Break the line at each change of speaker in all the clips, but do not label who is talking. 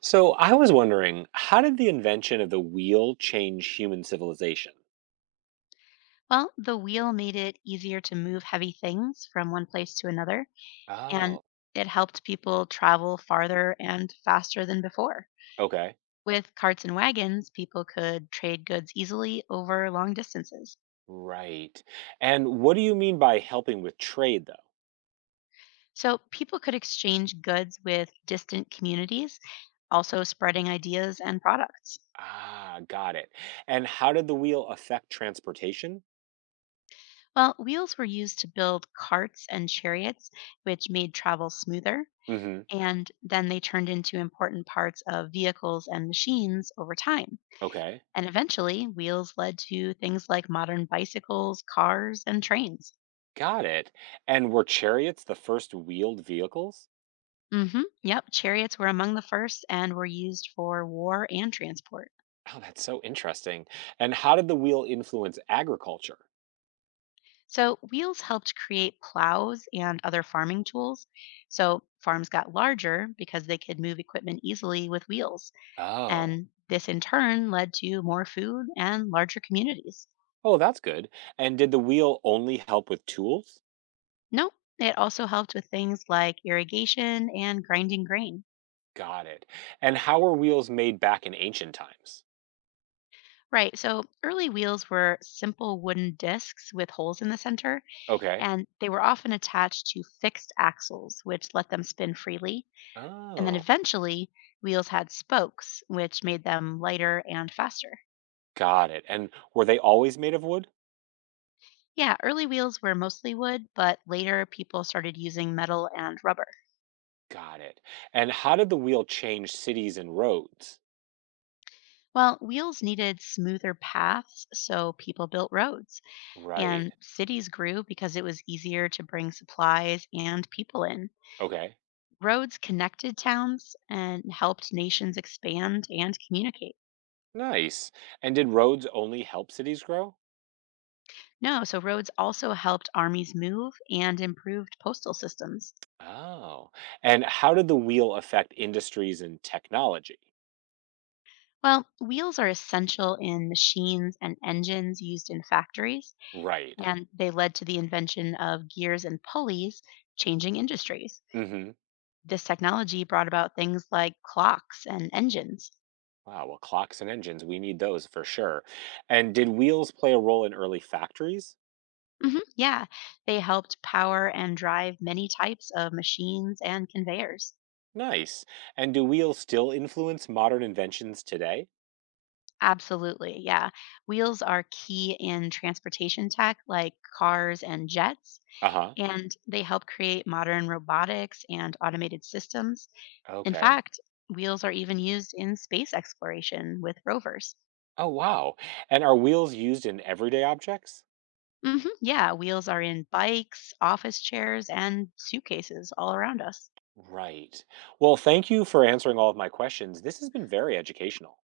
So I was wondering, how did the invention of the wheel change human civilization?
Well, the wheel made it easier to move heavy things from one place to another, and
Oh.
it helped people travel farther and faster than before.
Okay,
With carts and wagons, people could trade goods easily over long distances.
right. And what do you mean by helping with trade, though?
So people could exchange goods with distant communities, also spreading ideas and products.
Ah, got it. And how did the wheel affect transportation?
Well, wheels were used to build carts and chariots, which made travel smoother,
Mm-hmm.
and then they turned into important parts of vehicles and machines over time.
Okay,
And eventually, wheels led to things like modern bicycles, cars, and trains.
got it. And were chariots the first wheeled vehicles?
Yep, chariots were among the first and were used for war and transport.
Oh, that's so interesting. And how did the wheel influence agriculture?
So, wheels helped create plows and other farming tools. So, farms got larger because they could move equipment easily with wheels.
Oh,
And this in turn led to more food and larger communities.
oh, that's good. And did the wheel only help with tools?
Nope, it also helped with things like irrigation and grinding grain.
Got it. And how were wheels made back in ancient times?
Right. So early wheels were simple wooden discs with holes in the center,
Okay.
and they were often attached to fixed axles, which let them spin freely. And then
Oh,
eventually, wheels had spokes, which made them lighter and faster.
got it. And were they always made of wood?
Yeah, early wheels were mostly wood, but later people started using metal and rubber.
Got it. And how did the wheel change cities and roads?
Well, wheels needed smoother paths, so people built roads,
Right.
and cities grew because it was easier to bring supplies and people in.
Okay.
Roads connected towns and helped nations expand and communicate.
Nice. And did roads only help cities grow?
No, so roads also helped armies move and improved postal systems.
Oh. And how did the wheel affect industries and technology?
Well, wheels are essential in machines and engines used in factories,
Right.
and they led to the invention of gears and pulleys, changing industries.
Mm-hmm.
This technology brought about things like clocks and engines.
Wow. Well, clocks and engines, we need those for sure. And did wheels play a role in early factories?
Yeah, they helped power and drive many types of machines and conveyors.
Nice. And do wheels still influence modern inventions today?
Absolutely, yeah. Wheels are key in transportation tech like cars and jets,
Uh huh.
and they help create modern robotics and automated systems. In
Okay.
fact, wheels are even used in space exploration with rovers.
Oh, wow. And are wheels used in everyday objects?
Yeah, wheels are in bikes, office chairs, and suitcases all around us.
Right. Well, thank you for answering all of my questions. This has been very educational.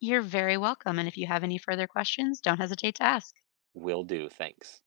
You're very welcome. And if you have any further questions, don't hesitate to ask.
Will do. Thanks.